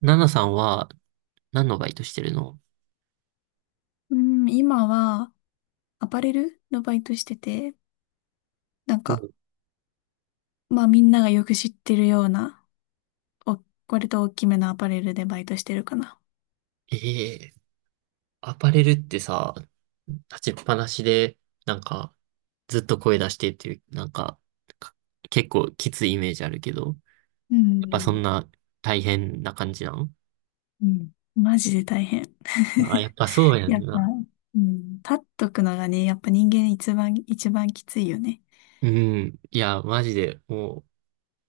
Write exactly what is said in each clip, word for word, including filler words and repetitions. ナナさんは何のバイトしてるの？うん、今はアパレルのバイトしてて、なんか、お。まあみんながよく知ってるような、お、割と大きめのアパレルでバイトしてるかな。ええ。アパレルってさ、立ちっぱなしで、なんか、ずっと声出してっていう、なんか、か結構きついイメージあるけど、やっうぱそんん、な大変な感じなの？うん、マジで大変。あ、やっ ぱそうやんやっぱ、な。うん、立っとくのがね、やっぱ人間一番、一番きついよね。うん。いや、マジで、も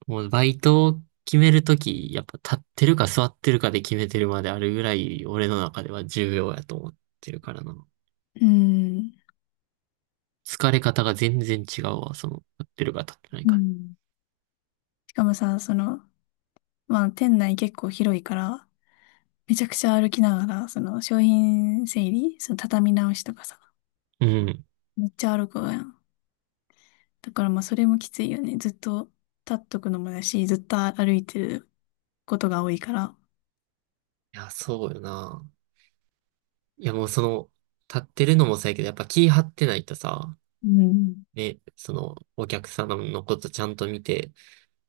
う、もうバイトを決めるとき、やっぱ立ってるか座ってるかで決めてるまであるぐらい、俺の中では重要やと思ってるからな。うん、疲れ方が全然違うわ、その、立ってるか立ってないうか。ん。しかもさ、その、まあ店内結構広いから、めちゃくちゃ歩きながら、その商品整理、その畳み直しとかさ、うん。いめっちゃ歩くわやん。だからまあそれもきついよね。ずっと立っとくのもだし、ずっと歩いてることが多いから。や、そうよな。いや、もうその、立ってるのもそうやけど、やっぱ気張ってないとさ、うん。ね、その、お客様のことちゃんと見て、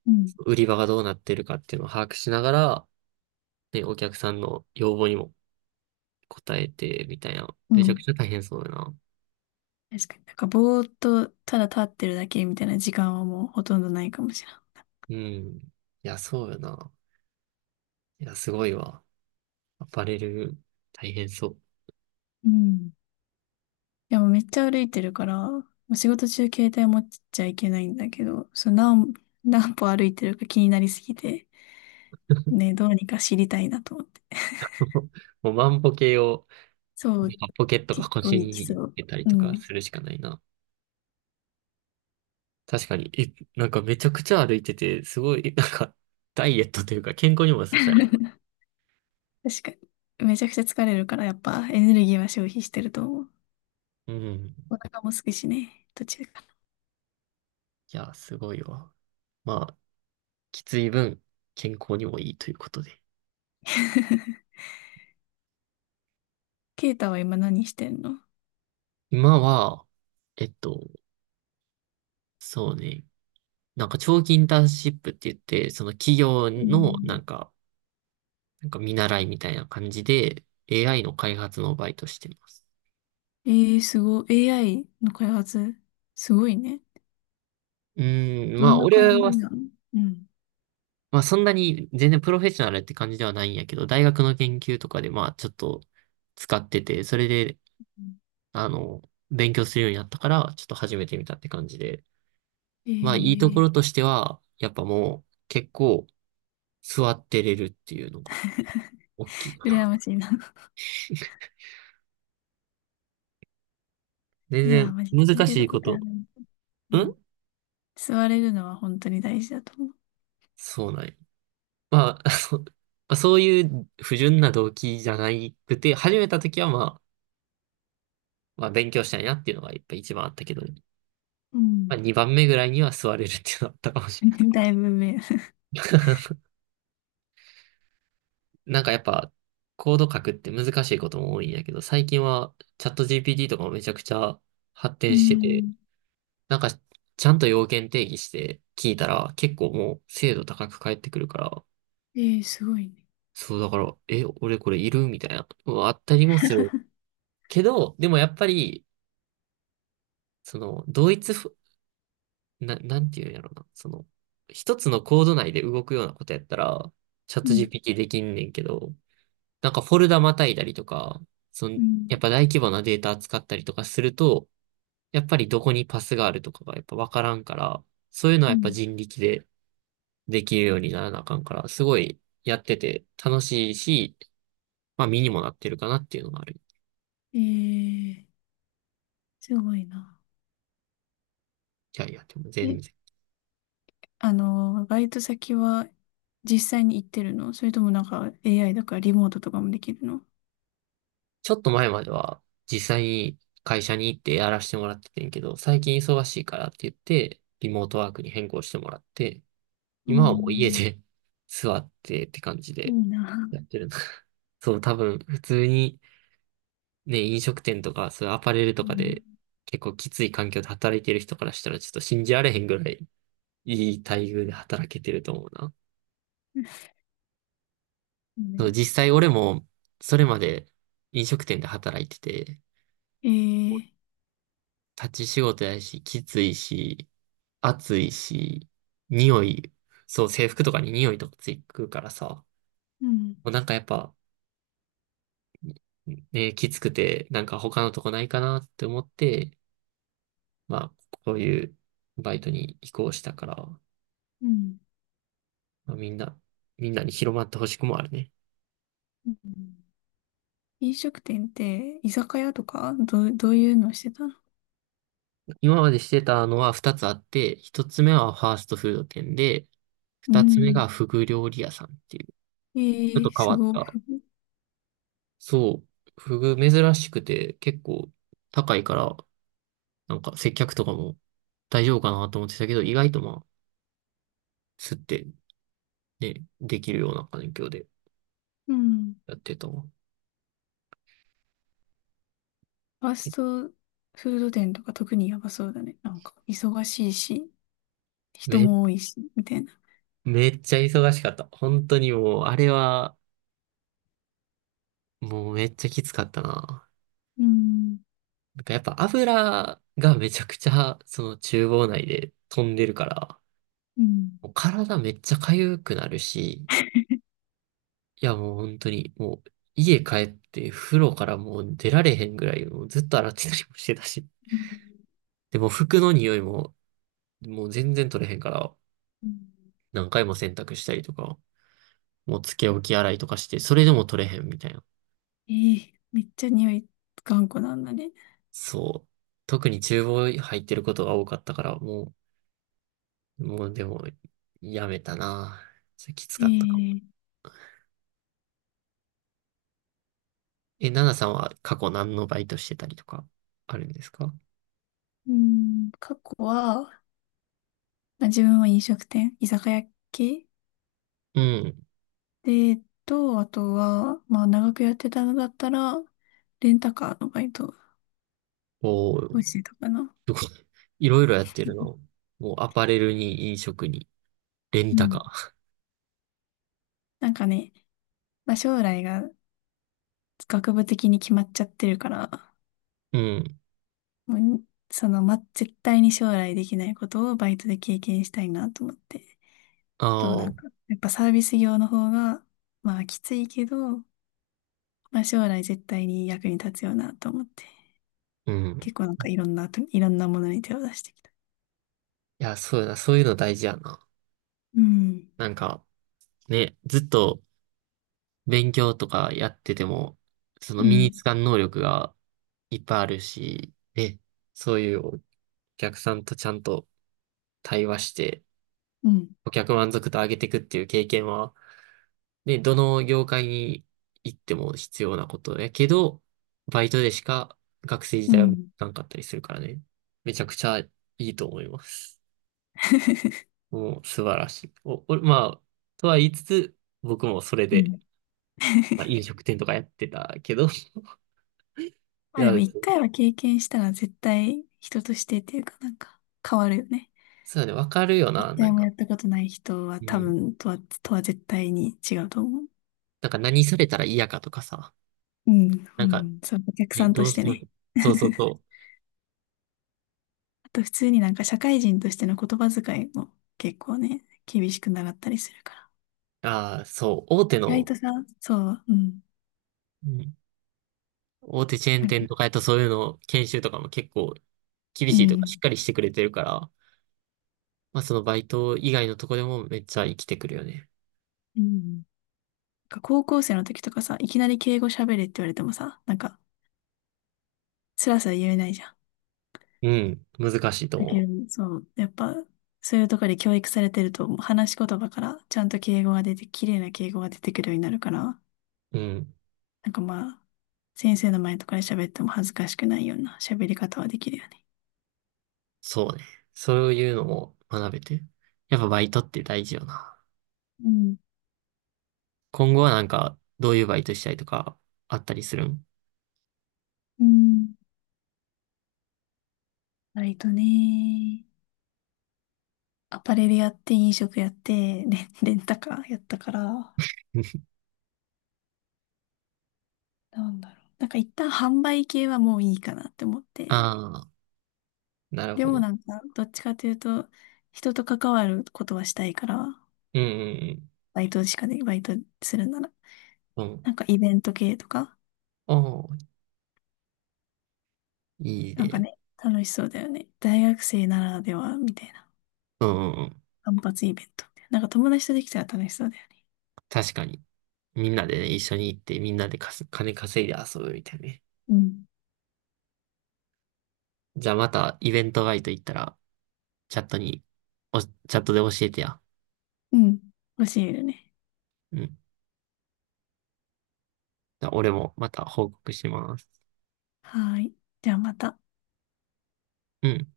うん。売り場がどうなってるかっていうのを把握しながら、ね、お客さんの要望にも応えて、みたいな。うめちゃくん。ちゃ大変そうよな。確かに。なんかぼーっとただ立ってるだけみたいな時間はもうほとんどないかもしれない。うん。いや、そうよな。いや、すごいわ。アパレル、大変そう。うん、いやもうめっちゃ歩いてるから、もう仕事中携帯持っちゃいけないんだけど、その何、何歩歩いてるか気になりすぎて、ね、どうにか知りたいなと思って。もう万歩計をそう、ポケットが結構腰行にき入そう。れたりうとん。かするしかないな。確かに、え、なんかめちゃくちゃ歩いてて、すごい、なんか、ダイエットというか健康にも良さそうやな。確かに。めちゃくちゃ疲れるから、やっぱエネルギーは消費してると思う。うん。いお腹も空くしね、途中から。や、すごいわ。まあ、きつい分、健康にもいいということで。ケイタは今何してんの？今は、えっと、そうね。なんか長期インターンシップって言って、その企業うのなん、んか、なんか見習いみたいな感じで エーアイ の開発のバイトしてます。えー、すごい。エーアイ の開発、すごいね。うーん、どまんあな俺感は、じなの？うん。まあそんなに全然プロフェッショナルって感じではないんやけど、大学の研究とかでまあちょっと使ってて、それで、うん、あの、勉強するようになったから、ちょっと始めてみたって感じで。えまあいいとこー、ろとしては、やっぱもう結構座ってれるっていうのが大きいか羨な。ましいな。全いやー、然マジ、座難れしるいこことはと。ない。ううん。ん。座れるのは本当に大事だと思う。そうなんや。まあ、あのまあそういう不純な動機じゃなくて、始めた時はまあ、まあ勉強したいなっていうのがやっぱ一番あったけどね、うまあ、ん。 にばんめぐらいには座れるっていうのあったかもしれ だいぶ目。ない。なんかやっぱ、コード書くって難しいことも多いんやけど、最近はチャット ジーピーティー とかもめちゃくちゃ発う展してて、ん。なんかちゃんと要件定義して聞いたら結構もう精度高く返ってくるから、えー、すごいね。そうだから、え、俺これいるみたいな、うんあったりもする。けど、でもやっぱり、その、同一ふ、な、なんていうんやろな、その、一つのコード内で動くようなことやったら、チャッうト ん。ジーピーティー できんねんけど、なんかフォルダまたいだりとか、その、うやっんぱ大規模なデータ扱ったりとかすると、やっぱりどこにパスがあるとかがやっぱわからんから、そういうのはうんやっぱう人力でできるようにならなあかんから、すごいやってて楽しいし、まあ身にもなってるかなっていうのがある。ん。えー、すごいな。キャリアっても全え、然。あの、バイト先は実際に行ってるの、それともなんか エーアイ だからリモートとかもできるの？うちょっと前までは実際に会社に行ってやらせてもらっててんけど、最近忙しいからって言って、リモートワークに変更してもらって、ー今はもう家ん、で 座ってって感じいいで、な。やってるな。そう、多分、普通に、ね、飲食店とか、そういうアパレルとうかで、ん。結構きつい環境で働いてる人からしたら、ちょっと信じられへんぐらい、いい待遇で働けてると思うな。ねそう、実際俺も、それまで飲食店で働いてて、えー、立ち仕事やし、きついし、暑いし、匂い、そう、制服とかに匂いとかついくからさ、うん、もうなんかやっぱ、ね、きつくて、なんか他のとこないかなって思って、まあ、こういうバイトに移行したから、うん。まあ、みんな、みんなに広まってほしくもあるね。うん。飲食店って居酒屋とかどう、どういうのしてたの？今までしてたのはふたつあって、ひとつめはファーストフード店で、うふたつめん。がフグ料理屋さんっていう、ちえょっとー、変すわっごい。た。そう、フグ珍しくて結構高いから、なんか接客とかも大丈夫かなと思ってたけど、意外とまあ、吸ってね、できるような環境でうん。やってたわ。ファスえトフード店とか特にやばそうだね。なんか忙しいし、人め、も多いし、みたいな。めっちゃ忙しかった。本当にもう、あれは、もうめっちゃきつかったな。うんなんかやっぱ油がめちゃくちゃその厨房内で飛んでるから、うんもう体めっちゃ痒くなるし、いやもう本当にもう家帰って風呂からもう出られへんぐらいもうずっと洗ってたりもしてたし。うんでも服の匂いももう全然取れへんからうん、何回も洗濯したりとか、もうつけ置き洗いとかしてそれでも取れへんみたいな。えー、めっちゃ匂い頑固なんだね。そう。特に厨房入ってることが多かったからもうもうでも、やめたな。それきつえかったかも。ー、え、ナナさんは過去何のバイトしてたりとか、あるんですか？うん、過去は、まあ、自分は飲食店、居酒屋系うん。で、えっと、あとは、まあ、長くやってたのだったら、レンタカーのバイトおお、すをごしい。てたかな。いろいろやってるの。もうアパレルに飲食に、レンうタカん。なんかね、まあ、将来が学部的に決まっちゃってるから、ー。うん。もうその、ま、絶対に将来できないことをバイトで経験したいなと思って。と、あなんか、あ、やっぱサービス業の方が、まあ、きついけど、まあ、将来絶対に役に立つよなと思って、うん。結構なんかいろんなと、いろんなものに手を出してきた。いや、そうやな。そういうの大事やな。うん、なんか、ね、ずっと勉強とかやってても、そのう身につん、かん能力がいっぱいあるし、ね、そういうお客さんとちゃんと対話して、うん、顧客満足度上げていくっていう経験は、ね、どの業界に行っても必要なことやけど、バイトでしか学生時うん。代はうん。 なかったりするからね。めちゃくちゃいいと思います。もう素晴らしい。お、お、まあ、とは言いつつ、僕もそれで、まあ、飲食店とかやってたけど、いまあや、でも一回は経験したら絶対人としてっていうかなんか変わるよね。そうだね、わかるよな、一な回んもか。やったことない人はう多ん。分とは、とは絶対に違うと思う。なんか何されたら嫌かとかさ。うん、うなんか、ん、そう、お客さね、んとどうししてても、ね。そうそう そあと普通になんか社会人としての言葉遣いも結構ね、厳しく習ったりするかう。ああ、そう、大手ら。意外のとさ、そう、うん。大手チェーンなんか、店とかやとそういうの研修とかも結構厳うしいとかしっん。かりしてくれてるから、まあそのバイト以外のとこでもめっちゃ生きてくるよね。うん。なんか高校生の時とかさ、いきなり敬語喋れって言われてもさ、なんか、スラスラ言えないじゃん。うん、難しいとだけ思ど、そう、やっぱ、そういうところで教育されてると、話し言葉からちゃんと敬語が出て、綺麗な敬語が出てくるようになるから、う。うん、なんかまあ、先生の前とかで喋っても恥ずかしくないような喋り方はできるよね。そうね。そういうのも学べて。やっぱバイトって大事よな。うん。今後はなんかどういうバイトしたいとかあったりするん？ うん。割とね。アパレルやって、飲食やって、レン、レンタカーやったから、なんだろう。なんか一旦販売系はもういいかなって思って。ああ、なるでほもど。なんか、どっちかというと、人と関わることはしたいから、うんバイトしかで、バイトするなら。うんうん。うん。なんかイベント系とか、おー、いいなんかね。ね、楽しそうだよね。大学生ならでは、みたいな。うんうんうん。単発イベントみたいな。なんか友達とできたら楽しそうだよね。確かに。みんなでね、一緒に行ってみんなでかす金稼いで遊ぶみたいなね。うん。じゃあまたイベントバイト行ったら、チャットに、お、チャットで教えてや。うん。欲しいよね。うん。じゃあ俺もまた報告します。はーい。じゃあまた。うん。